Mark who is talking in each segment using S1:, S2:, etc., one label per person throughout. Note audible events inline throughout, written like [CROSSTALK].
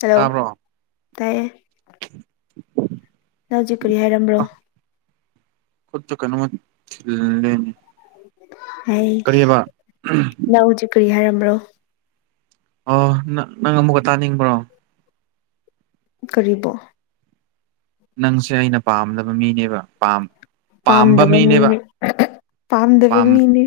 S1: hello
S2: ꯇꯥꯕ꯭ꯔꯣ
S1: ꯇꯥꯏꯌꯦꯦ
S2: ꯎꯝ
S1: ꯅ ꯍꯧꯖꯤꯛ ꯀꯔꯤ ꯍꯥꯏꯔꯝꯕ꯭ꯔꯣ
S2: ꯈꯨꯠꯇ ꯀꯩꯅꯃ ꯂꯩꯅꯤ
S1: ꯍ ꯂꯅꯥꯎ ꯆ ꯀꯔꯤꯌꯥꯔꯝꯔꯣ
S2: ꯑꯣ ꯅ ꯅꯪ ꯑꯃꯨꯛꯀ ꯇꯥꯅꯤꯡꯕ꯭ꯔꯣ
S1: ꯀꯔꯤꯕꫭ
S2: ꯅꯪꯁꯦ ꯑꯩꯅ ꯄꯥꯝꯗꯕ ꯃꯤꯅꯦꯕ ꯄꯥꯝ ꯄꯥꯝꯕ
S1: ꯄꯥꯝꯗꯕ
S2: ꯃꯤꯅꯦꯕ
S1: ꯃꯤꯅꯦ ꯄꯥꯝꯗꯕ
S2: ꯄꯥꯝ
S1: ꯃꯤꯅꯦ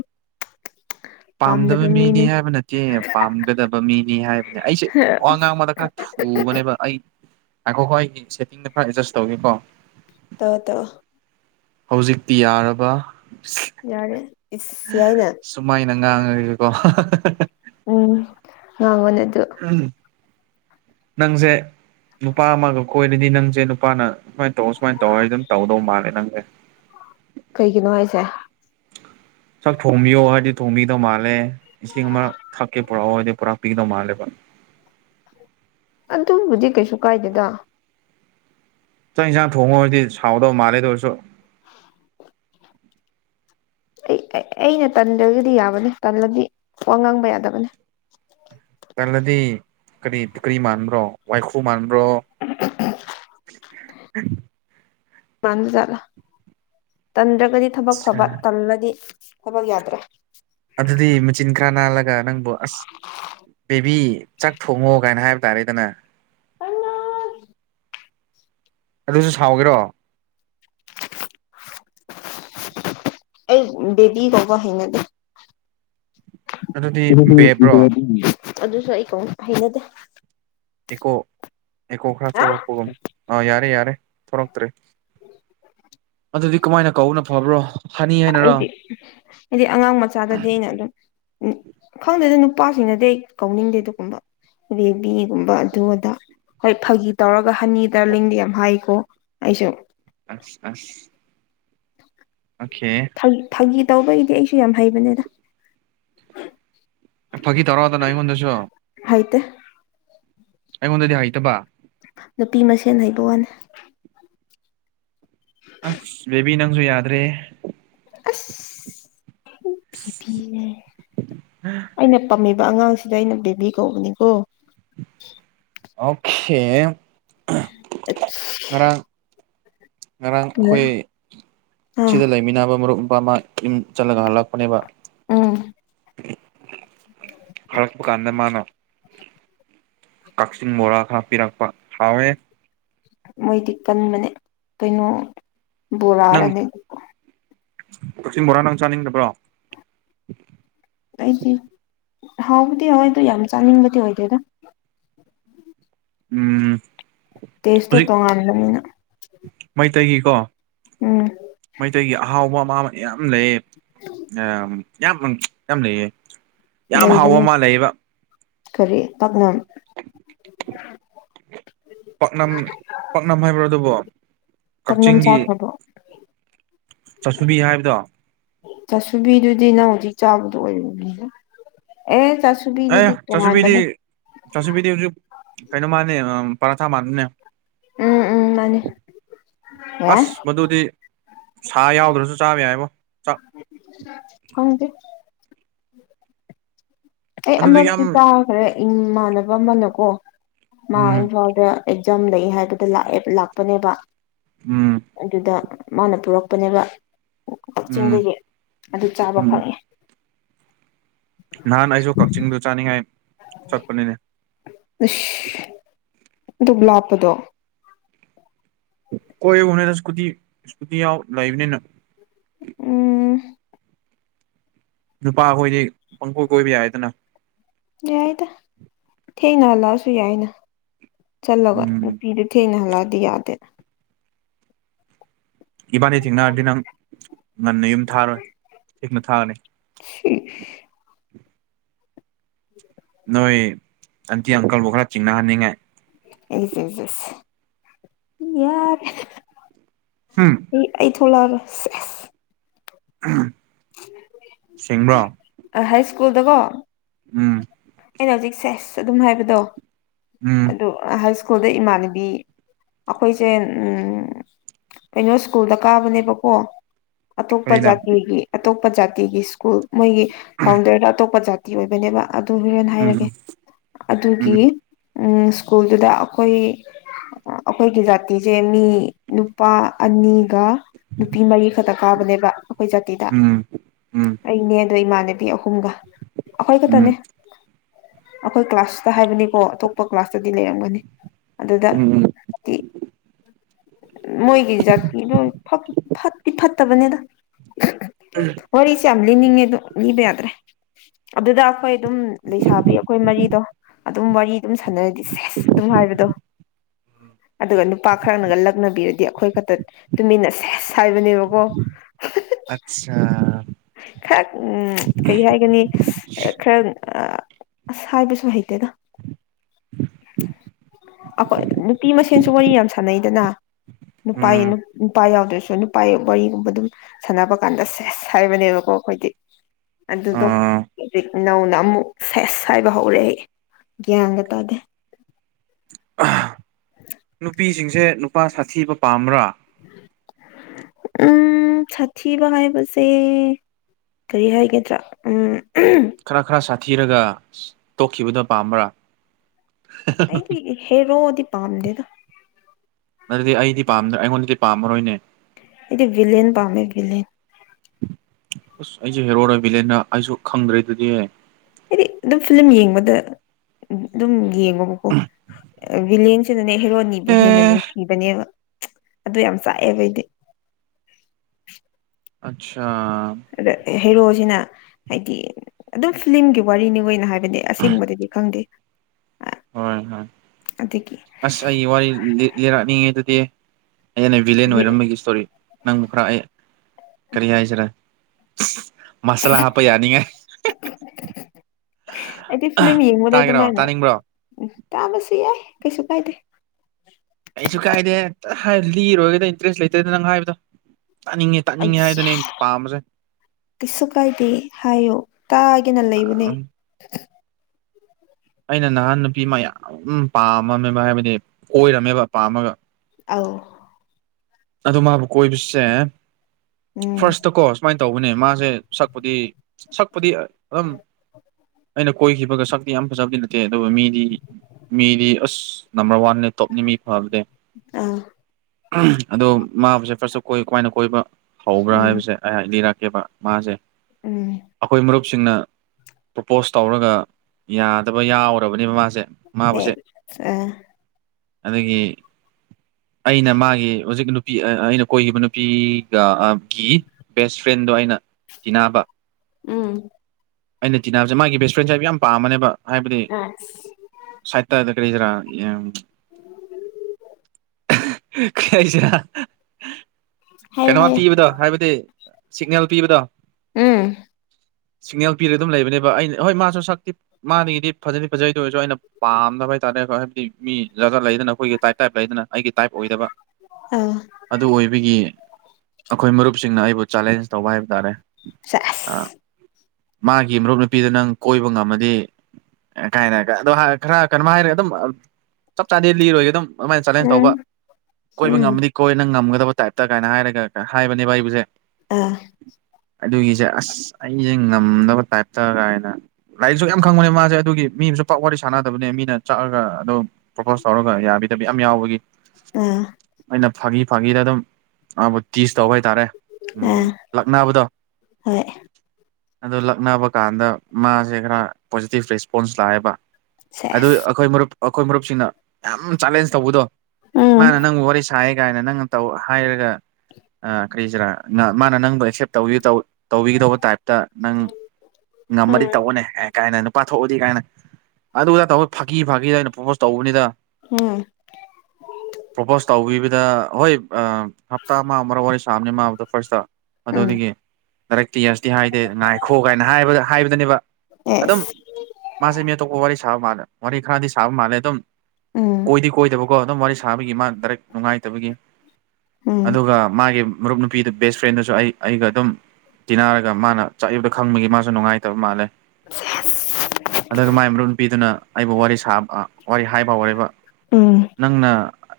S2: ꯄꯥꯝꯗꯕ ꯃꯤꯅꯤ ꯍꯥꯏꯕ ꯅꯠꯇꯦ ꯄꯥꯝꯒꯗꯕ ꯃꯤꯅꯤ ꯍꯥꯏꯕ ꯑꯗꯨ ꯑꯩꯁꯦ ꯋꯥ ꯉꯥꯡꯕꯗ ꯈꯔ ꯊꯨꯕꯅꯦꯕ ꯑꯩ ꯉꯥꯏꯈꯣꯀꫭ ꯑꯩ ꯑꯩꯒꯤ ꯁꯦꯠꯇꯤꯡꯗ ꯈꯔ ꯑꯦꯗꯖꯁ ꯇꯧꯒꯀꯣ
S1: ꯇꯧ ꯇꯧ
S2: ꯍꯧꯖꯤꯛꯇꯤ ꯌꯥꯔꯕ
S1: ꯌꯥꯔꯦ ꯏꯁ ꯌꯥꯏꯅ
S2: ꯁꯨꯃꯥꯏꯅ ꯉꯥꯡꯉꯒꯦꯀꯣ
S1: ꯎꯝ ꯉꯥꯡꯉꫭꯅꯦ ꯑꯗꯨ
S2: ꯅꯪꯁꯦ ꯅꯨꯄꯥ ꯑꯃꯒ ꯀꯣꯏꯅꯗꯤ ꯅꯪꯁꯦ ꯅꯨꯄꯥꯅ ꯁꯨꯃꯥꯏꯅ ꯇꯧꯑꫭ ꯁꯨꯃꯥꯏꯅ ꯇꯧꯔ ꯍꯥꯏ ꯑꯗꯨꯝ ꯇꯧꯗꯧ ꯃꯥꯜꯂꯦ ꯅꯪꯁꯦ
S1: ꯀꯩꯒꯤꯅꯣ ꯍꯥꯏꯁꯦ
S2: ꯆꯥꯛ ꯊꯣꯡꯕꯤꯌꯣ ꯍꯥꯏꯗꯤ ꯊꯣꯡꯕꯤꯗꯧ ꯃꯥꯜꯂꯦ ꯏꯁꯤꯡ ꯑꯃ ꯊꯛꯀꯦ ꯄꯨꯔꯛꯑꯣ ꯍꯥꯏꯗꯤ ꯄꯨꯔꯥꯛ ꯄꯤꯗꯧ ꯃꯥꯂꯦꯕ
S1: ꯑꯗꯨꯕꯨꯗꯤ ꯀꯩꯁꯨ ꯀꯥꯏꯗꯦꯗ
S2: ꯆꯥꯛ ꯌꯦꯟꯁꯥꯡ ꯊꯣꯡꯉꯨꯍꯥꯏꯗꯤ ꯁꯥꯎꯗꯧ ꯃꯥꯜꯂꯦꯗ ꯑꯣꯏꯔꯁꯨ
S1: ꯑꯩ ꯑꯩꯅ ꯇꯟꯗ꯭ꯔꯒꯗꯤ ꯌꯥꯕꯅꯦ ꯇꯜꯂꯗꯤ ꯋꯥ ꯉꯥꯡꯕ ꯌꯥꯗꯕꯅꯦ
S2: ꯇꯜꯂꯗꯤ ꯀꯔꯤ ꯀ꯭ꯔꯤ ꯃꯥꯟꯕ꯭ꯔꯣ ꯋꯥꯏꯈꯨ ꯃꯥꯟꯕ꯭ꯔꯣ ꯑ [UNINTELLIGIBLE]
S1: ꯇꯟꯗ꯭ꯔꯒꯗꯤ ꯊꯕꯛ ꯐꯕ ꯇꯝꯂꯗꯤ ꯊꯕꯛ ꯌꯥꯗ꯭ꯔ‌ꯦ
S2: ꯑꯗꯨꯗꯤ ꯃꯆꯤꯟ ꯈꯔ ꯅꯥꯜꯂꯒ ꯅꯪꯕꯨ ꯑꯁ ꯕꯦꯕꯤ ꯆꯥꯛ ꯊꯣꯡꯉꯣ ꯀꯥꯏꯅ ꯍꯥꯏꯕ ꯇꯥꯔꯦꯗꯅ
S1: ꯀ [UNINTELLIGIBLE]
S2: ꯑꯗꯨꯁꯨ ꯁꯥꯎꯒꯦꯔꯣ
S1: ꯑꯩ ꯕꯦꯕꯤ ꯀꯧꯕ ꯍꯩꯅꯗ‌ꯦ
S2: ꯑꯗꯨꯗꯤ ꯕꯦꯕ꯭ꯔꯣ
S1: ꯑꯗꯨꯁꯨ ꯑꯩ ꯀꯧ ꯍꯩꯅꯗꯦ
S2: ꯏꯀꯣ ꯏꯀꯣ ꯈꯔ
S1: ꯍꯥ
S2: ꯊꯣꯛꯂꯛꯄꯒꯨꯝ ꯑꯥ ꯌꯥꯔꯦ ꯌꯥꯔꯦ ꯊꯣꯂꯛꯇ꯭ꯔꯦ ꯑꯗꯨꯗꯤ ꯀꯃꯥꯏꯅ ꯀꯧꯅ ꯐꯕ꯭ꯔꯣ ꯍꯅꯤ ꯍꯥꯏꯅꯔꯣ
S1: ꯑꯩꯗꯤ ꯑꯩꯗꯤ ꯑꯉꯥꯡ ꯃꯆꯥꯗꯗꯤ ꯑꯩꯅ ꯑꯗꯨꯝ ꯎ ꯈꯪꯗ‌ꯦꯗ ꯅꯨꯄꯥꯁꯤꯡꯅꯗꯤ ꯑꯩ ꯀꯧꯅꯤꯡꯗꯦ ꯑꯗꯨꯒꯨꯝꯕ ꯕ‌ꯦꯕꯤꯒꯨꯝꯕ ꯑꯗꯨ ꯑꯗꯥ ꯍꯣꯏ ꯐꯥꯒꯤ ꯇꯧꯔꯒ ꯍꯅꯤ ꯗꯔꯂꯤꯡꯗꯤ ꯌꯥꯝ ꯍꯥꯏꯀꯣ ꯑꯩꯁꯨ
S2: ꯑꯁ ꯑꯁ ꯑꯣꯀꯦ
S1: ꯐꯥꯒꯤ ꯇꯧꯕꯒꯤꯗꯤ ꯑꯩꯁꯨ ꯌꯥꯝ ꯍꯩꯕꯅꯦꯗ
S2: ꯐꯥꯒꯤ ꯇꯧꯔꯛꯑꫭꯗꯅ ꯑꯩꯉꯣꯟꯗꯁꯨ
S1: ꯍꯩꯇ‌ꯦ
S2: ꯑꯩꯉꯣꯟꯗꯗꯤ ꯍꯩꯇꯕ
S1: ꯅꯨꯄꯤ ꯃꯁꯦꯟ ꯍꯩꯕ ꯋꯥꯅꯤ
S2: ꯑꯁ ꯕꯦꯕꯤ ꯅꯪꯁꯨ ꯌꯥꯗ꯭ꯔꯦꯍ‌ꯦ
S1: ꯑꯁ ꯑꯩꯅ ꯄꯥꯝꯃꯤ ꯑꯉꯥꯡꯁꯤꯗ ꯑꯩꯅ ꯕꯦꯕꯤ ꯀꯧꯕꯅꯤꯀꯣ
S2: ꯑꯣꯀ‌ꯦ
S1: ꯑ [UNINTELLIGIBLE]
S2: ꯉꯔꯥꯡ ꯑꯩꯈꯣꯏ
S1: ꯑꯥ
S2: ꯁꯤꯗ ꯂꯩꯃꯤꯟꯅꯕ ꯃꯔꯨꯞ ꯃꯄꯥꯝ ꯑꯃ ꯌꯨꯝ ꯆꯠꯂꯒ ꯍꯜꯂꯛꯄꯅꯦꯕ
S1: ꯎꯝ
S2: ꯍꯟꯂꯛꯄꯥꯀꯟꯗ ꯃꯅꯥ ꯀꯥꯛꯆꯤꯡ ꯕꯣꯔꯥ ꯈꯔ ꯄꯤꯔꯛꯄ ꯍꯥꯎꯋ‌ꯦ
S1: ꯃꯣꯏꯗꯤ ꯀꯟꯕꯅꯦ ꯀꯩꯅꯣ
S2: ꯅꯪ
S1: ꯕꯣꯔꯥꯔꯅꯦ
S2: ꯀꯛꯆꯤꯡ ꯕꯣꯔꯥ ꯅꯪ ꯆꯥꯅꯤꯡꯗꯕ꯭ꯔꯣ
S1: ꯑꯩꯗꯤ ꯍꯥꯎꯕꯨꯗꯤ ꯍꯥꯎꯋꯦꯗꯣ ꯌꯥꯝ ꯆꯥꯅꯤꯡꯕꯗꯤ ꯑꯣꯏꯗꯦꯗ
S2: ꯎꯝ
S1: ꯇꯦꯁꯇ ꯇꯨ ꯇꯣꯉꯥꯟꯕꯅꯤꯅ
S2: ꯇꯩꯒꯤꯀꯣ
S1: ꯎꯝ
S2: ꯃꯩꯇꯩꯒꯤ ꯑꯍꯥꯎꯕ ꯄꯥꯝꯃꯥ ꯌꯥꯝ ꯂꯩꯌꯦ ꯑ ꯌꯥꯝ ꯌꯥꯝ ꯂꯩꯌꯦ ꯌꯥꯝ ꯍꯥꯎꯕ
S1: ꯂꯩꯕꯅꯦ
S2: ꯃꯥ ꯂꯩꯕ
S1: ꯀꯔꯤ ꯇꯞꯅꯝ [INAUDIBLE]
S2: ꯄꯥꯛꯅꯝ ꯄꯥꯛꯅꯝ ꯍꯥꯏꯕ꯭ꯔꯣ ꯑꯗꯨꯕꯨ
S1: ꯄꯛꯅꯝ
S2: ꯀꯛꯆꯤꯡꯒꯤ
S1: ꯆꯥꯈ꯭ꯔꯕꯣ
S2: ꯆꯥꯁꯨꯕꯤ ꯍꯥꯏꯕꯗꯣ
S1: ꯆꯥꯁꯨꯕꯤꯗꯨꯗꯤ ꯅꯡ ꯍꯧꯖꯤꯛ ꯆꯥꯕꯗꯨ ꯑꯣꯏꯔꯝꯅꯤꯗꯥ ꯑꯦ
S2: ꯑꯦ
S1: ꯆꯥꯁꯨꯕꯤꯗꯨꯗꯤ
S2: ꯆꯥꯁꯨꯕꯤꯗꯤ
S1: ꯇꯣꯉꯥꯟꯕꯅꯦ
S2: ꯆꯥꯁꯨꯕꯤꯗꯤ ꯍꯧꯖꯤꯛ ꯀꯩꯅꯣ ꯃꯟꯅꯦ ꯄꯔꯥꯊꯥ ꯃꯥꯟꯅꯕꯅꯦ
S1: ꯎꯝ ꯎꯝ ꯃꯥꯅꯦ ꯑꯦ
S2: ꯑꯁ ꯃꯗꯨꯨꯗꯤ ꯁꯥ ꯌꯥꯎꯗ꯭ꯔꯁꯨ ꯆꯥꯕ ꯌꯥꯏꯕꯣ ꯆꯥꯛ
S1: ꯈꯪꯗꯦ ꯑꯩ
S2: ꯑꯗꯨꯗꯤ ꯌꯥꯝ
S1: ꯑꯃꯠꯇꯤ ꯆꯥꯈ꯭ꯔꯦ ꯏꯟꯃꯥꯟꯅꯕ ꯑꯃꯅꯀꯣ ꯃꯥ
S2: ꯎꯝ
S1: ꯏꯝꯐꯥꯜꯗ ꯑꯦꯛꯖꯥꯝ ꯂꯩ ꯍꯥꯏꯕꯗ ꯂꯥꯛꯑꯦ ꯂꯥꯛꯄꯅꯦꯕ
S2: ꯎꯝ
S1: ꯑꯗꯨꯗ ꯃꯥꯅ ꯄꯨꯔꯛꯄꯅꯦꯕ
S2: ꯎꯝ
S1: ꯀꯛꯆꯤꯡꯗꯒꯤ ꯑꯗꯨ ꯆꯥꯕ
S2: ꯎꯝ
S1: ꯐꯪꯉꯤ
S2: ꯅꯍꯥꯟ ꯑꯩꯁꯨ ꯀꯛꯆꯤꯡꯗ ꯆꯥꯅꯤꯡꯉꯥꯏ ꯆꯠꯄꯅꯤꯅꯦ
S1: ꯏꯁ ꯑꯗꯨꯕꯨ ꯂꯥꯞꯄꯗꯣ
S2: ꯀꯣꯏꯌꯨ ꯅꯁꯀꯨꯇꯤ ꯅꯁꯀꯨꯇꯤ ꯌꯥꯎ ꯂꯩꯕꯅꯤꯅ
S1: ꯎꯝ
S2: ꯅꯨꯄꯥꯈꯣꯏꯗꯤ ꯄꯡꯈꯣꯏ ꯀꯣꯏꯕ ꯌꯥꯏꯗꯅ
S1: ꯌꯥꯏꯗ ꯊꯦꯡꯅ ꯂꯜꯂꯛꯑꯁꯨ ꯌꯥꯏꯅ ꯆꯠꯂꯒ
S2: ꯎꯝ
S1: ꯅꯨꯄꯤꯗꯨ ꯊꯦꯡꯅ ꯍꯜꯂꯛꯑꯗꯤ ꯌꯥꯗꯦ
S2: ꯏꯕꯥꯅꯤ ꯊꯦꯡꯅꯔꯗꯤ ꯅꯪ ꯉꯟꯅ ꯌꯨꯝ ꯊꯥꯔꯣꯏ ꯊꯦꯡꯅ ꯊꯥꯒꯅꯤ
S1: ꯁꯤꯁ
S2: ꯅꯣꯏ ꯑꯟꯇꯤ ꯑꯪꯀꯜꯕꯨ ꯈꯔ ꯆꯤꯡꯅꯍꯟꯅꯤꯡꯉꯦ
S1: ꯑꯩꯁ ꯑꯩꯁ ꯑꯁ ꯌꯥꯔꯦ
S2: ꯍꯨꯝ
S1: ꯑꯩ ꯊꯣꯛꯂꯥꯑꯔꯣꯏ ꯁꯦꯁ
S2: ꯆꯦꯡꯕ꯭ꯔꯣ
S1: ꯁꯀꯨꯜꯗꯀꯣ
S2: ꯑꯝ
S1: ꯑꯩꯅ ꯍꯧꯖꯤꯛ ꯁꯦꯁ ꯑꯗꯨꯝ ꯍꯥꯏꯕꯗꯣ
S2: ꯎꯝ
S1: ꯑꯗꯨ ꯍꯁ ꯁ꯭ꯀꯨꯜꯗ ꯏꯃꯥꯟꯅꯕꯤ ꯑꯩꯈꯣꯏꯁꯦ ꯎꯝ ꯀꯩꯅꯣ ꯁ꯭ꯀꯨꯜꯗ ꯀꯥꯕꯅꯦꯕꯀꯣ ꯑꯇꯣꯞꯄ
S2: ꯀꯔꯤꯔ
S1: ꯖꯥꯇꯤꯒꯤ ꯑꯇꯣꯞꯄ ꯖꯥꯇꯤꯒꯤ ꯁ꯭ꯀꯨꯜ ꯃꯣꯏꯒꯤ ꯐꯥꯎꯟꯗꯔꯗ ꯑꯇꯣꯞꯄ ꯖꯥꯠ ꯇꯤ ꯑꯣꯏꯕꯅꯦꯕ ꯑꯗꯨ ꯍꯣꯔꯦꯟ
S2: ꯎꯝ
S1: ꯍꯥꯏꯔꯒꯦ
S2: ꯎꯝ
S1: ꯑꯗꯨꯒꯤ ꯎꯝ ꯁ꯭ꯀꯨꯜꯗꯨꯗ ꯑꯈꯣꯏꯒꯤ ꯑꯈꯣꯏꯒꯤ ꯖꯥꯇꯤꯁꯦ ꯃꯤ ꯅꯨꯄꯥ ꯑꯅꯤꯒ ꯅꯨꯄꯤ ꯃꯔꯤ ꯈꯛꯇ ꯀꯥꯕꯅꯦꯕ ꯑꯩꯈꯣꯏ ꯖꯥꯇꯤꯗ
S2: ꯎꯝ ꯎꯝ ꯎꯝ ꯎꯝ
S1: ꯑꯩꯅꯦ ꯑꯗꯣ ꯏꯃꯥꯅ ꯅꯨꯄꯤ ꯑꯍꯨꯝꯒ ꯑꯈꯣꯏ
S2: ꯎꯝ
S1: ꯈꯛꯇꯅꯦ ꯑꯩꯈꯣꯏ ꯀ꯭ꯂꯥꯁꯇ ꯍꯥꯏꯕꯅꯤꯀꯣ ꯑꯇꯣꯞꯄ ꯀ꯭ꯂꯥꯁꯇꯗꯤ ꯂꯩꯔꯝꯒꯅꯤ ꯑꯗꯨꯗ
S2: ꯎꯝ
S1: ꯃꯣꯏꯒꯤ ꯖꯥꯇꯤꯗꯣ ꯐꯠꯇꯤ ꯐꯠꯇꯕꯅꯤꯗ ꯋꯥꯔꯤꯁꯦ ꯌꯥꯝ ꯂꯤꯅꯤꯡꯉꯦꯗꯣ ꯂꯤꯕ ꯌꯥꯗ꯭ꯔꯦ ꯑꯗꯨꯗ ꯑꯩꯈꯣꯏ ꯑꯗꯨꯝ ꯂꯩꯁꯥꯕꯤ ꯑꯩꯈꯣꯏ ꯃꯔꯤꯗꯣ ꯑꯗꯨꯝ ꯋꯥꯔꯤ ꯑꯗꯨꯝ ꯁꯥꯟꯅꯔꯗꯤ ꯁꯦꯁ ꯑꯗꯨꯝ ꯍꯥꯏꯕꯗꯣ [UNINTELLIGIBLE] ꯑꯗꯨꯒ ꯅꯨꯄꯥ ꯈꯔꯅꯒ ꯂꯛꯅꯕꯤꯔꯗꯤ ꯑꯩꯈꯣꯏ ꯈꯛꯇ ꯇꯨꯃꯤꯟꯅꯁꯦꯁ ꯍꯥꯏꯕꯅꯦꯕꯀꯣ
S2: ꯑꯠꯆꯥ
S1: ꯈꯔ ꯀꯩ ꯍꯥꯏꯒꯅꯤ ꯈꯔ ꯑ ꯑꯁ ꯍꯥꯏꯕꯁꯨ ꯍꯩꯇꯦꯗꯣ ꯑꯩꯈꯣꯏ ꯅꯨꯄꯤ ꯃꯁꯦꯟꯁꯨ ꯋꯥꯔꯤ ꯌꯥꯝ ꯁꯥꯟꯅꯩꯗꯅ ꯅꯨꯄꯥ
S2: ꯎꯝ
S1: ꯅꯨꯄꯥ ꯌꯥꯎꯗ꯭ꯔ ꯁ ꯅꯨꯄꯥ ꯋꯥꯔꯤꯒꯨꯝꯕ ꯑꯗꯨꯝ ꯁꯥꯟꯅꯕ ꯀꯥꯟꯗ ꯁꯦꯁ ꯍꯥꯏꯕꯅꯦꯕꯀꯣ ꯑꯩꯈꯣꯏꯗꯤ ꯑꯗꯨꯗꯣ
S2: ꯑꯥ
S1: ꯍꯧꯖꯤꯛ ꯅꯧꯅ ꯑꯃꯨꯛ ꯁꯦꯁ ꯍꯥꯏꯕ ꯍꯧꯔꯛꯦ ꯑꯩ ꯒ꯭ꯌꯥꯟꯒ ꯇꯥꯗꯦ [UNINTELLIGIBLE]
S2: ꯅꯨꯄꯤꯁꯤꯡꯁꯦ ꯅꯨꯄꯥ ꯁꯥꯊꯤꯕ ꯄꯥꯝꯕ꯭ꯔꯥ
S1: [UNINTELLIGIBLE] ꯎꯝ ꯁꯥꯊꯤꯕ ꯍꯥꯏꯕꯁꯦ ꯀꯔꯤ ꯍꯥꯏꯒꯗ꯭ꯔꯥ ꯎꯝ
S2: ꯈꯔ ꯈꯔ ꯁꯥꯊꯤꯔꯒ ꯇꯣꯛꯈꯤꯕꯗꯨꯣ ꯄꯥꯝꯕ꯭ꯔꯥ
S1: ꯑꯩꯗꯤ ꯍꯦꯔꯣꯗꯤ ꯄꯥꯝꯗꯦꯗ
S2: ꯑꯗꯨꯗꯤ ꯑꯩꯗꯤ ꯄꯥꯝꯗ꯭ꯔꯦ ꯑꯩꯉꯣꯟꯗꯗꯤ ꯄꯥꯝꯃꯔꯣꯏꯅꯦ
S1: ꯏꯗꯤ ꯚꯂꯦꯟ ꯄꯥꯝꯃꯦ ꯂꯦꯟ
S2: ꯑꯁ ꯑꯩꯁꯨꯦ ꯍꯦꯔꯣꯔ ꯕꯤꯂꯦꯟꯅ ꯑꯩꯁꯨ ꯈꯪꯗ꯭ꯔꯦ ꯑꯗꯨꯗꯤ
S1: ꯍꯥꯏꯗꯤ ꯑꯗꯨꯝ ꯐꯤꯂꯝ ꯌꯦꯡꯕꯗ ꯑꯗꯨꯝ ꯌꯦꯡꯉꯣꯕꯀꯣ ꯚ ꯁꯤꯅꯅꯦ ꯍꯦꯔꯣꯅꯤꯕꯨ
S2: ꯑꯦ
S1: ꯍꯦꯟꯅ ꯅꯨꯡꯁꯤꯕꯅꯦꯕ ꯑꯗꯨ ꯌꯥꯝ ꯆꯥꯛꯑꯦꯕ ꯑꯩꯗꯤ [UNINTELLIGIBLE]
S2: ꯑꯠꯆꯥ
S1: ꯑꯗ ꯍꯦꯔꯣꯁꯤꯅ ꯍꯥꯏꯗꯤ ꯑꯗꯨꯝ ꯐꯤꯂꯝꯒꯤ ꯋꯥꯔꯤꯅꯤ ꯑꯣꯏꯅ ꯍꯥꯏꯕ ꯍꯥꯏꯕꯗꯤ ꯑꯁꯦꯡꯕꯗꯤꯗꯤ ꯈꯪꯗꯦ
S2: ꯍꯣꯏ ꯍꯣꯏ
S1: ꯑꯗꯒꯤ
S2: ꯑꯁ ꯑꯩ ꯋꯥꯔꯤ ꯂꯤꯔꯛꯅꯤꯡꯉꯦ ꯑꯗꯨꯗꯤ ꯑꯩꯅ ꯚꯤꯂꯦꯟ ꯑꯣꯏꯔꯝꯕꯒꯤ ꯏꯁꯇꯣꯔꯤ ꯅꯪꯕꯨ ꯈꯔ ꯑꯩ ꯀꯔꯤ ꯍꯥꯏꯁꯤꯔꯦ ꯃꯁꯂ ꯍꯥꯍꯄ ꯌꯥꯅꯤꯉ
S1: ꯑꯗꯤ ꯐꯤꯂꯝ ꯌꯦꯡꯕꯗ ꯇꯣꯃꯥꯏ
S2: ꯇꯥꯅꯤꯡꯕ꯭ꯔꯣ
S1: ꯇꯕꯁꯨ ꯌꯥꯏ ꯀꯩꯁꯨ ꯄꯥꯏꯗꯦ
S2: ꯑꯩꯁꯨ ꯀꯥꯏꯗꯦ ꯂꯤꯔꯣꯏꯒꯗ ꯏꯟꯇꯔꯦꯁ ꯂꯩꯇꯦꯗ ꯅꯪ ꯍꯥꯏꯕꯗꯣ ꯇꯅꯤꯡꯉꯦ ꯇꯥꯛꯅꯤꯡꯉꯦ
S1: ꯑꯩꯌꯥ
S2: ꯍꯥꯏꯗꯨꯅ ꯑꯩꯅ ꯄꯥꯝꯕꯁꯦ
S1: ꯀꯩꯁꯨ ꯀꯥꯏꯗꯦ ꯍꯥꯏꯌꯨ ꯇꯥꯒꯦꯅ ꯂꯩꯕꯅꯦ
S2: ꯑꯩꯅ ꯅꯍꯥꯟ ꯅꯨꯄꯤ ꯃꯌꯥꯝ ꯄꯥꯝꯃꯝꯃꯦꯕ ꯍꯥꯏꯕꯗꯤ ꯑꯣꯏꯔꯝꯃꯦꯕ ꯄꯥꯝꯃꯒ
S1: ꯑ
S2: ꯑꯣ ꯃꯥꯕꯨ ꯀꯣꯏꯕꯁꯦ
S1: ꯎꯝ
S2: ꯐꯥꯔꯁꯇꯀꯣ ꯁꯨꯃꯥꯏꯅ ꯇꯧꯕꯅꯦ ꯃꯥꯁꯦ ꯁꯛꯄꯗꯤ ꯁꯛꯄꯗꯤ ꯑꯗꯨꯝ ꯑꯩꯅ ꯀꯣꯏꯈꯤꯕ ꯑꯗꯨꯒ ꯁꯛꯇꯤ ꯌꯥꯝ ꯐꯖꯕꯗꯤ ꯅꯠꯇꯦ ꯑꯗꯨꯒ ꯃꯤꯗꯤ ꯃꯤꯗꯤ ꯑꯁ ꯅꯝꯕꯔ ꯋꯥꯟ ꯅꯦ ꯇꯣꯞꯅꯤ ꯃꯤ ꯐꯗꯦ
S1: ꯑꯥ
S2: ꯑꯗꯣ ꯃꯥꯕꯨꯁꯦ ꯐꯥꯔꯁꯇꯣꯏ ꯀꯏꯅ ꯀꯣꯏꯕ ꯍꯧꯕ꯭ꯔꯥ
S1: ꯎꯝ
S2: ꯍꯥꯏꯕꯁꯦ ꯑꯩ ꯂꯤꯔꯛꯀꯦꯕ ꯃꯥꯁꯦ
S1: ꯎꯝ
S2: ꯁꯤꯡꯅ ꯄ꯭ꯔꯣꯄꯣꯁ ꯇꯧꯔꯒ ꯌꯥꯗꯕ ꯌꯥꯎꯔꯕꯅꯤꯕ ꯃꯥꯁꯤ
S1: ꯑꯦ ꯑ
S2: ꯑꯗꯒꯤ ꯑꯩꯅ ꯃꯥꯒꯤ ꯍꯧꯖꯤꯛ ꯅꯨꯄꯤ ꯑꯩꯅ ꯀꯣꯏꯈꯤꯕ ꯅꯨꯄꯤꯒ ꯒꯤ ꯕꯦꯁ ꯐ꯭ꯔꯦꯟꯗꯣ ꯑꯩꯅ ꯤꯅꯥꯕ
S1: ꯎꯝ
S2: ꯑꯩꯅ ꯇꯤꯅꯥꯁꯦ ꯃꯥꯒꯤ ꯕꯦꯁ ꯐ꯭ꯔꯦꯟꯁꯦ ꯍꯥꯏꯕ ꯌꯥꯝ ꯄꯥꯝꯃꯅꯦꯕ ꯍꯥꯏꯕꯗꯤ
S1: ꯑꯁ
S2: ꯁꯥꯏꯠꯇ ꯀꯔꯤꯗ꯭ꯔꯥ
S1: ꯎ
S2: ꯑꯩꯁꯤ
S1: ꯍꯥꯏꯌꯣ
S2: ꯀꯩꯅꯣꯃ
S1: ꯍꯥꯏꯌꯣ
S2: ꯄꯤꯕꯗꯣ ꯍꯥꯏꯕꯗꯤ ꯁꯤꯒꯅꯦꯜ ꯄꯤꯕꯗꯣ
S1: ꯎꯝ
S2: ꯁꯤꯒꯅꯦꯜ ꯄꯤꯔꯒ ꯑꯗꯨꯝ ꯂꯩꯕꯅꯦꯕ ꯑꯩꯅ ꯍꯣꯏ ꯃꯥꯁꯨ ꯁꯛꯇꯤ ꯃꯥꯗꯒꯤꯗꯤ ꯐꯖꯗꯤ ꯐꯖꯩꯗ ꯑꯣꯏꯔꯁꯨ ꯑꯩꯅ ꯄꯥꯝ ꯍꯥꯏ ꯇꯔꯦꯣ ꯍꯥꯏꯕꯗꯤ ꯃꯤ ꯖꯒꯥ ꯂꯩꯗꯅ ꯑꯩꯈꯣꯏꯒꯤ ꯇꯥꯏ ꯇꯥꯏꯞ ꯂꯩꯗꯅ ꯑꯩꯒꯤ ꯇꯥꯏꯞ ꯑꯣꯏꯗ
S1: ꯑꯧ
S2: ꯑꯗꯨ ꯑꯣꯏꯕꯒꯤ ꯑꯩꯈꯣꯏ ꯃꯔꯨꯞꯁꯤꯡꯅ ꯑꯩꯕꯨ ꯆꯦꯂꯦꯟꯖ ꯇꯧꯕ ꯍꯥꯏꯕ ꯇꯥꯔꯦ
S1: [UNINTELLIGIBLE]
S2: ꯃꯥꯒꯤ ꯃꯔꯨꯞ ꯅꯨꯄꯤꯗꯨ ꯅꯪ ꯀꯣꯏꯕ ꯉꯝꯃꯗꯤ ꯀꯥꯏꯅ ꯑꯗꯣ ꯈꯔ ꯀꯩꯅꯣ ꯍꯥꯏꯔꯒꯦ ꯑꯗꯨꯝ ꯆꯞ ꯆꯥꯗꯤ ꯂꯤꯔꯣꯏꯒꯦ ꯑꯗꯨꯝ ꯑꯗꯨꯃꯥꯏꯅ ꯆꯦꯂꯦꯟꯖ
S1: ꯎꯝ
S2: ꯇꯧꯕ ꯀꯣꯏꯕ
S1: ꯎꯝ
S2: ꯉꯝꯃꯗꯤ ꯀꯣꯏ ꯅ ꯉꯝꯒꯗꯕ ꯇꯥꯏꯞꯇ ꯀꯥꯏꯅ ꯍꯥꯏꯔꯒ ꯍꯥꯏꯕꯅꯦꯕ ꯑꯩꯕꯨꯁꯦ
S1: ꯑꯥ
S2: ꯑꯗꯨꯒꯤꯁꯦ ꯑꯁ ꯑꯩꯁꯦ ꯉꯝꯗꯕ ꯇꯥꯏꯞꯇ ꯀꯥꯏꯅ ꯂꯥꯏꯔꯤꯛꯁꯨ ꯌꯥꯝ ꯈꯪꯕꯅꯦ ꯃꯥꯁꯦ ꯑꯗꯨꯒꯤ ꯃꯤ ꯑꯃꯁꯨ ꯄꯥꯛ ꯋꯥꯔꯤ ꯁꯥꯟꯅꯗꯕꯅꯦ ꯃꯤꯅ ꯆꯥꯛꯑꯒ ꯑꯝ ꯄ꯭ꯔꯣꯄꯣꯁ ꯇꯧꯔꯒ ꯌꯥꯕꯤꯗꯕꯤ ꯌꯥꯝ ꯌꯥꯎꯕꯒꯤ
S1: ꯑꯥ
S2: ꯩꯅ ꯐꯥꯒꯤ ꯐꯥꯒꯤꯗ ꯑꯗꯨꯝ ꯑ ꯇꯤꯁ ꯇꯧꯕ ꯍꯥꯏꯇꯥꯔꯦ ꯎ
S1: ꯑꯥ
S2: ꯂꯛꯅꯕꯗꯣ
S1: ꯍꯣꯏ
S2: ꯑꯗꯣ ꯂꯛꯅꯕ ꯀꯥꯟꯗ ꯃꯥꯁꯦ ꯈꯔ ꯄꯣꯖꯤꯇꯤꯕ ꯔꯦꯁꯄꯣꯟꯁ ꯂꯥꯛꯑꯦꯕ ꯑꯗꯨ
S1: ꯁꯦꯁ
S2: ꯑꯩꯈꯣꯏ ꯃꯔꯨꯞ ꯑꯩꯈꯣꯏ ꯃꯔꯨꯞꯁꯤꯡꯅ ꯌꯥꯝ ꯆꯥꯂꯦꯟꯖ ꯇꯧꯕꯗꯣ
S1: ꯎꯝ
S2: ꯃꯥ ꯅꯪ ꯋꯥꯔꯤꯁ ꯁꯥꯏ ꯀꯥꯏꯅ ꯅꯪꯅ ꯇꯧ ꯍꯥꯏꯔꯒ ꯀꯔꯤꯁꯤꯔꯥ ꯃꯥꯅ ꯅꯪꯗꯣ ꯑꯦꯛꯁꯦꯞ ꯇꯧꯒ ꯇꯧ ꯇꯧꯕꯤꯒꯗꯧꯕ ꯇꯥꯏꯞꯇ ꯅꯪ ꯉꯝꯃꯗꯤ
S1: ꯎꯝ
S2: ꯇꯧꯑꯣꯅꯦ ꯀꯥꯏꯅ ꯅꯨꯄꯥ ꯊꯣꯛꯑꯗꯤ ꯀꯥꯏꯅ ꯑꯗꯨ ꯇꯧ ꯐꯥꯀꯤ ꯐꯥꯈꯤꯗ ꯑꯩꯅ ꯄ꯭ꯔꯣꯄꯣꯁ ꯇꯧꯕꯅꯤꯗ
S1: ꯎꯝ
S2: ꯄꯣꯁ ꯇꯧꯕꯤꯕꯗ ꯍꯣꯏ ꯍꯞꯇꯥ ꯑꯃ ꯑꯃ ꯋꯥꯔꯤ ꯁꯥꯕꯅꯦ ꯃꯥꯕꯗꯣ ꯐꯥꯔꯁꯇ
S1: ꯎꯝ
S2: ꯑꯗꯨꯗꯒꯤ ꯂꯥꯏꯔꯤꯛꯇꯤ ꯑꯦꯁꯇꯤ ꯍꯥꯏꯗꯦ ꯉꯥꯏꯈꯣ ꯀꯥꯏꯅ ꯍꯥꯏꯕ ꯍꯥꯏꯕꯗꯨꯅꯦꯕ ꯑꯗꯨꯝ
S1: ꯑꯦꯁ
S2: ꯃꯥꯁꯦ ꯃꯤꯇꯣꯞꯄ ꯋꯥꯔꯤ ꯁꯥꯕ ꯃꯥꯜꯂꯦ ꯋꯥꯔꯤ ꯈꯔꯗꯤ ꯁꯥꯕ ꯃꯥꯜꯂꯦ ꯑꯗꯨꯝ
S1: ꯎꯝ
S2: ꯀꯣꯏꯗꯤ ꯀꯣꯏꯗꯕꯀꯣ ꯑꯗꯨꯝ ꯋꯥꯔꯤ ꯁꯥꯕꯒꯤ ꯃꯥ ꯗꯥꯏꯔꯦꯛ ꯅꯨꯡꯉꯥꯏꯇꯕꯒꯤ
S1: ꯎꯝ
S2: ꯑꯗꯨꯒ ꯃꯥꯒꯤ ꯃꯔꯨꯞ ꯅꯨꯄꯤꯗꯨ ꯕꯦꯁ ꯐ꯭ꯔꯦꯟꯗꯨꯁꯨ ꯑꯩ ꯑꯩꯒ ꯑꯗꯨꯝ ꯇꯤꯟꯅꯔꯒ ꯃꯥꯅ ꯆꯠꯂꯤꯕꯗꯣ ꯈꯪꯕꯒꯤ ꯃꯥꯁꯨ ꯅꯨꯡꯉꯥꯏꯇꯕ ꯃꯥꯜꯂꯦ ꯑꯗꯨꯒ ꯃꯥꯏ ꯃꯔꯨꯜ ꯄꯤꯗꯨꯅ ꯑꯩꯕꯨ ꯋꯥꯔꯤ ꯁꯥꯕ ꯋꯥꯔꯤ ꯍꯥꯏꯕ ꯍꯧꯔꯤꯕ
S1: ꯎꯝ
S2: ꯅꯪꯅ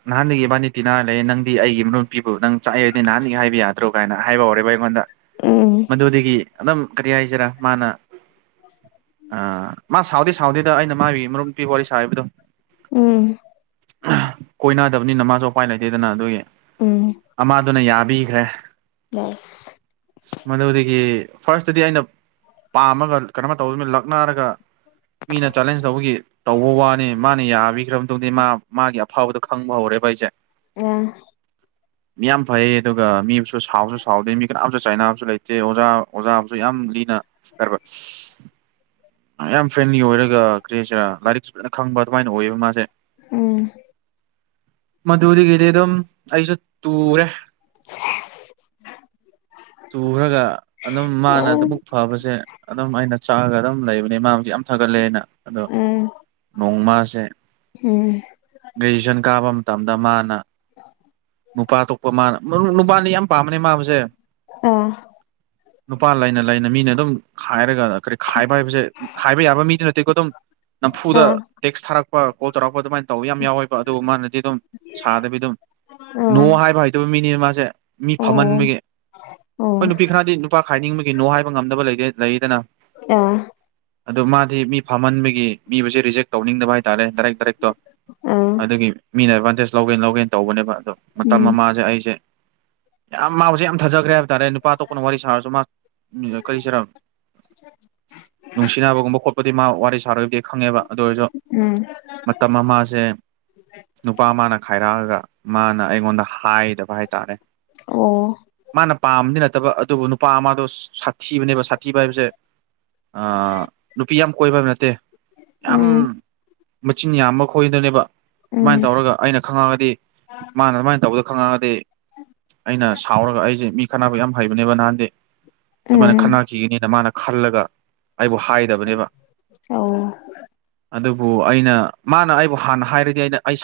S2: ꯅꯍꯥꯟꯗꯒꯤ ꯏꯕꯥꯅꯤ ꯇꯤꯅꯥ ꯂꯩ ꯅꯪꯗꯤ ꯑꯩꯒꯤ ꯅꯨꯄꯤꯕꯨ ꯅꯪ ꯆꯥꯛꯏꯗꯤ ꯅꯍꯥꯟꯗꯒꯤ ꯍꯥꯏꯕ ꯌꯥꯗ꯭ꯔꯣ ꯀꯥꯏꯅ ꯍꯥꯏꯕ ꯍꯧꯔꯦꯕ ꯗ
S1: ꯎꯝ
S2: ꯃꯗꯨꯗꯒꯤ ꯑꯗꯨꯝ ꯀꯔꯤ ꯍꯥꯏꯁꯤꯔꯥ ꯃꯥꯅ ꯑ ꯃꯥ ꯁꯥꯎꯗꯦ ꯁꯥꯎꯗꯦꯗ ꯑꯩꯅ ꯃꯥꯒꯤ ꯃꯔꯨꯞ ꯄꯤ ꯋꯥꯔꯤ ꯁꯥꯕꯗꯣ
S1: ꯎꯝ
S2: ꯑꯗꯨꯅꯤ ꯅꯃꯥꯁꯨꯧ ꯎꯄꯥꯏ ꯂꯩꯇꯦꯗꯅ ꯑꯗꯨꯒꯤ
S1: ꯎꯝ
S2: ꯑꯗꯨꯅ ꯌꯥꯕꯤꯈ꯭ꯔꯦ
S1: ꯌꯦꯁ
S2: ꯑ ꯃꯗꯨꯗꯒꯤ ꯐꯥꯔ꯭ꯁꯇꯗꯤ ꯑꯩꯅ ꯄꯥꯝꯃꯒ ꯀꯩꯅꯝꯥꯏ ꯇꯧꯗꯨꯅꯤꯅ ꯂꯛꯅꯔꯒ ꯃꯤꯅ ꯆꯥꯂꯦꯟꯁ ꯇꯧꯕꯒꯤ ꯇꯧꯕ ꯋꯥꯅꯤ ꯃꯥꯅ ꯌꯥꯕꯤꯈ꯭ꯔꯕ ꯃꯇꯨꯡꯗꯗꯤ ꯃꯥ ꯃꯥꯒꯤ ꯑꯐꯥꯎꯕꯗ ꯈꯪꯕ ꯍꯧꯧꯔꯦ ꯏꯁꯦ
S1: ꯑ
S2: ꯃꯤ ꯌꯥꯝ ꯐꯩ ꯑꯗꯨꯒ ꯃꯤꯁꯨ ꯁꯥꯎꯕꯁꯨ ꯁꯥꯎꯗꯦ ꯃꯤ ꯀꯅꯥꯝꯁꯨ ꯆꯥꯏꯅꯕꯁꯨ ꯂꯩꯇꯦ ꯆꯦ ꯑꯣꯖꯥ ꯑꯣꯖꯥꯕꯨꯁꯨ ꯌꯥꯝ ꯂꯤꯅ ꯍꯥꯏꯔꯕ ꯌꯥꯝ ꯐ꯭ꯔꯦꯟꯂꯤ ꯑꯣꯏꯔꯒ ꯀ꯭ꯔꯦꯁꯤꯔ ꯂꯥꯏꯔꯤꯛꯁꯨ ꯐꯖꯅ ꯈꯪꯕ ꯑꯗꯨꯃꯥꯏꯅ ꯑꯣꯏꯌꯦꯕ ꯃꯥꯁꯦ
S1: ꯎꯝ
S2: ꯃꯗꯨꯗꯒꯤꯗꯤ ꯑꯗꯨꯝ ꯑꯩꯁꯨ ꯇꯨꯔꯦ
S1: [UNINTELLIGIBLE]
S2: ꯇꯨꯈ꯭ꯔꯒ ꯑꯗꯨꯝ ꯃꯥꯅ ꯑꯗꯨꯕꯨꯛ ꯐꯕꯁꯦ ꯑꯗꯨꯝ ꯑꯩꯅ ꯆꯥꯛꯑꯒ ꯂꯩꯕꯅꯤꯃ ꯊꯥꯒꯠꯂꯦꯅ ꯑꯗꯣ
S1: ꯎꯝ ꯎꯝ
S2: ꯅꯣꯡꯃꯁꯦ
S1: ꯎꯝ
S2: ꯇꯨꯏꯁꯟ ꯀꯥꯕ ꯃꯇꯝꯗ ꯃꯥꯅ ꯅꯨꯄꯥ ꯊꯣꯛꯄ ꯃꯥꯅ ꯅꯨꯄꯥꯅ ꯌꯥꯝ ꯃꯥ
S1: ꯑ
S2: ꯅꯨꯄꯥ ꯂꯩꯅ ꯂꯩ ꯃꯤꯝ ꯀ ꯀꯔꯤ ꯈꯥꯏꯕ ꯍꯥꯏꯕꯁꯦ ꯈꯥꯏꯕ ꯌꯥꯕ ꯃꯤꯗꯨ ꯅꯠꯇꯦꯀꯣ ꯑꯗꯨꯝ
S1: ꯑ
S2: ꯅꯝꯐꯨꯗ ꯇꯦꯛꯁ ꯊꯥꯔꯛꯄ ꯀꯣꯜ ꯇꯧꯔꯛꯄ ꯑꯗꯨꯃꯥꯏꯅ ꯇꯧꯋꯤ ꯌꯥꯝ ꯌꯥꯎꯋꯦ ꯑꯗꯨꯒ ꯃꯥꯅꯗꯤ ꯑꯗꯨꯝ ꯁꯥꯗꯕꯤ ꯑꯗꯨꯝ ꯅꯣ
S1: ꯑ
S2: ꯍꯥꯏꯕ ꯍꯩꯇꯕ ꯃꯤꯅꯤꯅ ꯃꯥꯁꯦ ꯃꯤ
S1: ꯑꯣ
S2: ꯐꯝꯍꯟꯕꯒꯤ ꯍꯣꯏ
S1: ꯑꯣ
S2: ꯅꯨꯄꯤ ꯈꯔꯗꯤ ꯅꯨꯄꯥ ꯈꯥꯏꯅꯤꯡꯕꯒꯤꯅꯣ ꯍꯥꯏꯕ ꯉꯝꯗꯕ ꯂꯩꯗꯦ ꯂꯩꯗꯅ
S1: ꯑ
S2: ꯑ ꯃꯥꯗꯤ ꯃꯤ ꯐꯝꯍꯟꯕꯒꯤ ꯃꯤꯕꯨꯁꯦ ꯔꯤꯖꯦꯛ ꯇꯧꯅꯤꯡꯗꯕ ꯍꯥꯏ ꯇꯔꯦ ꯗꯥꯏꯔꯦꯛ ꯗꯥꯏꯔꯦꯛꯇꯣ
S1: ꯑ
S2: ꯑꯗꯨꯒꯤ ꯃꯤꯅ ꯑꯦꯗꯚꯥꯟꯇꯦꯖ ꯂꯧꯒꯦ ꯂꯧꯒꯦ ꯇꯧꯕꯅꯦꯕ ꯑꯗꯣ
S1: ꯎꯝ
S2: ꯃꯇꯝꯥꯁꯦ ꯑꯩꯁꯦ ꯌꯥꯝ ꯃꯥꯁꯦ ꯌꯥꯝ ꯊꯥꯖꯈ꯭ꯔꯦ ꯍꯥꯏꯕ ꯍꯥꯏꯇꯥꯔꯦ ꯅꯨꯄꯥꯇꯣ ꯀꯅ ꯋꯥꯔꯤ ꯁꯥꯔꯁꯨ ꯃꯥ ꯀꯔꯤꯁꯤꯔ ꯅꯨꯡꯁꯤꯅꯕꯒꯨꯝꯕ ꯈꯣꯠꯄꯗꯤ ꯃꯥ ꯋꯥꯔꯤ ꯁꯥꯔꯣꯏꯗꯤ ꯈꯪꯉꯦꯕ ꯑꯗꯨ ꯑꯣꯏꯔꯁꯨ
S1: ꯎꯝ
S2: ꯃꯇꯝ ꯑꯃꯁꯦ ꯅꯨꯄꯥ ꯃꯥꯅ ꯈꯥꯏꯔꯛꯑꯒ ꯃꯥꯅ ꯑꯩꯉꯣꯟꯗ ꯍꯥꯏꯗꯕ ꯍꯥꯏꯇꯥꯔꯦ
S1: ꯑꯣ
S2: ꯃꯥꯅ ꯄꯥꯝꯝꯕꯗꯤ ꯅꯠꯇꯕ ꯑꯗꯨꯕꯨ ꯅꯨꯄꯥ ꯑꯃꯗꯣ ꯁꯥꯊꯤ ꯊꯤꯕꯅꯦꯕ ꯁꯥꯊꯤꯕ ꯍꯥꯏꯕꯁꯦ ꯅꯨꯄꯤ ꯌꯥꯝ ꯀꯣꯏꯕ ꯍꯥꯏꯕ ꯅꯠꯇꯦ ꯌꯥꯝ
S1: ꯎꯝ
S2: ꯃꯆꯤꯟ ꯌꯥꯝꯕ ꯈꯣꯏꯗꯅꯦꯕ ꯑꯗꯨꯃꯥꯏꯅ
S1: ꯎꯝ
S2: ꯇꯧꯔꯒ ꯑꯩꯅ ꯈꯪꯉꯛꯒꯗꯤ ꯃꯥꯅ ꯑꯗꯨꯃꯥꯏꯅ ꯇꯧꯕꯗ ꯈꯪꯉꯛꯑꯒꯗꯤ ꯑꯩꯅ ꯁꯥꯎꯔꯒ ꯑꯩꯁꯦ ꯃꯤ ꯈꯅꯕ ꯌꯥꯝ ꯍꯩꯕꯅꯦꯕ ꯅꯍꯥꯟꯗꯤ ꯑꯗꯨꯃꯥꯏꯅ
S1: ꯎꯝ
S2: ꯈꯟꯅꯈꯤꯒꯅꯤꯅ ꯃꯥꯅ ꯈꯜꯂꯒ ꯑꯩꯕꯨ ꯍꯥꯏꯗꯕꯅꯦꯕ
S1: ꯑꯣ
S2: ꯑꯗꯨꯕꯨ ꯑꯩꯅ ꯃꯥꯅ ꯑꯩꯕꯨ ꯍꯥꯟꯅ ꯍꯥꯏꯔꯤ ꯩꯅ ꯑꯩꯁ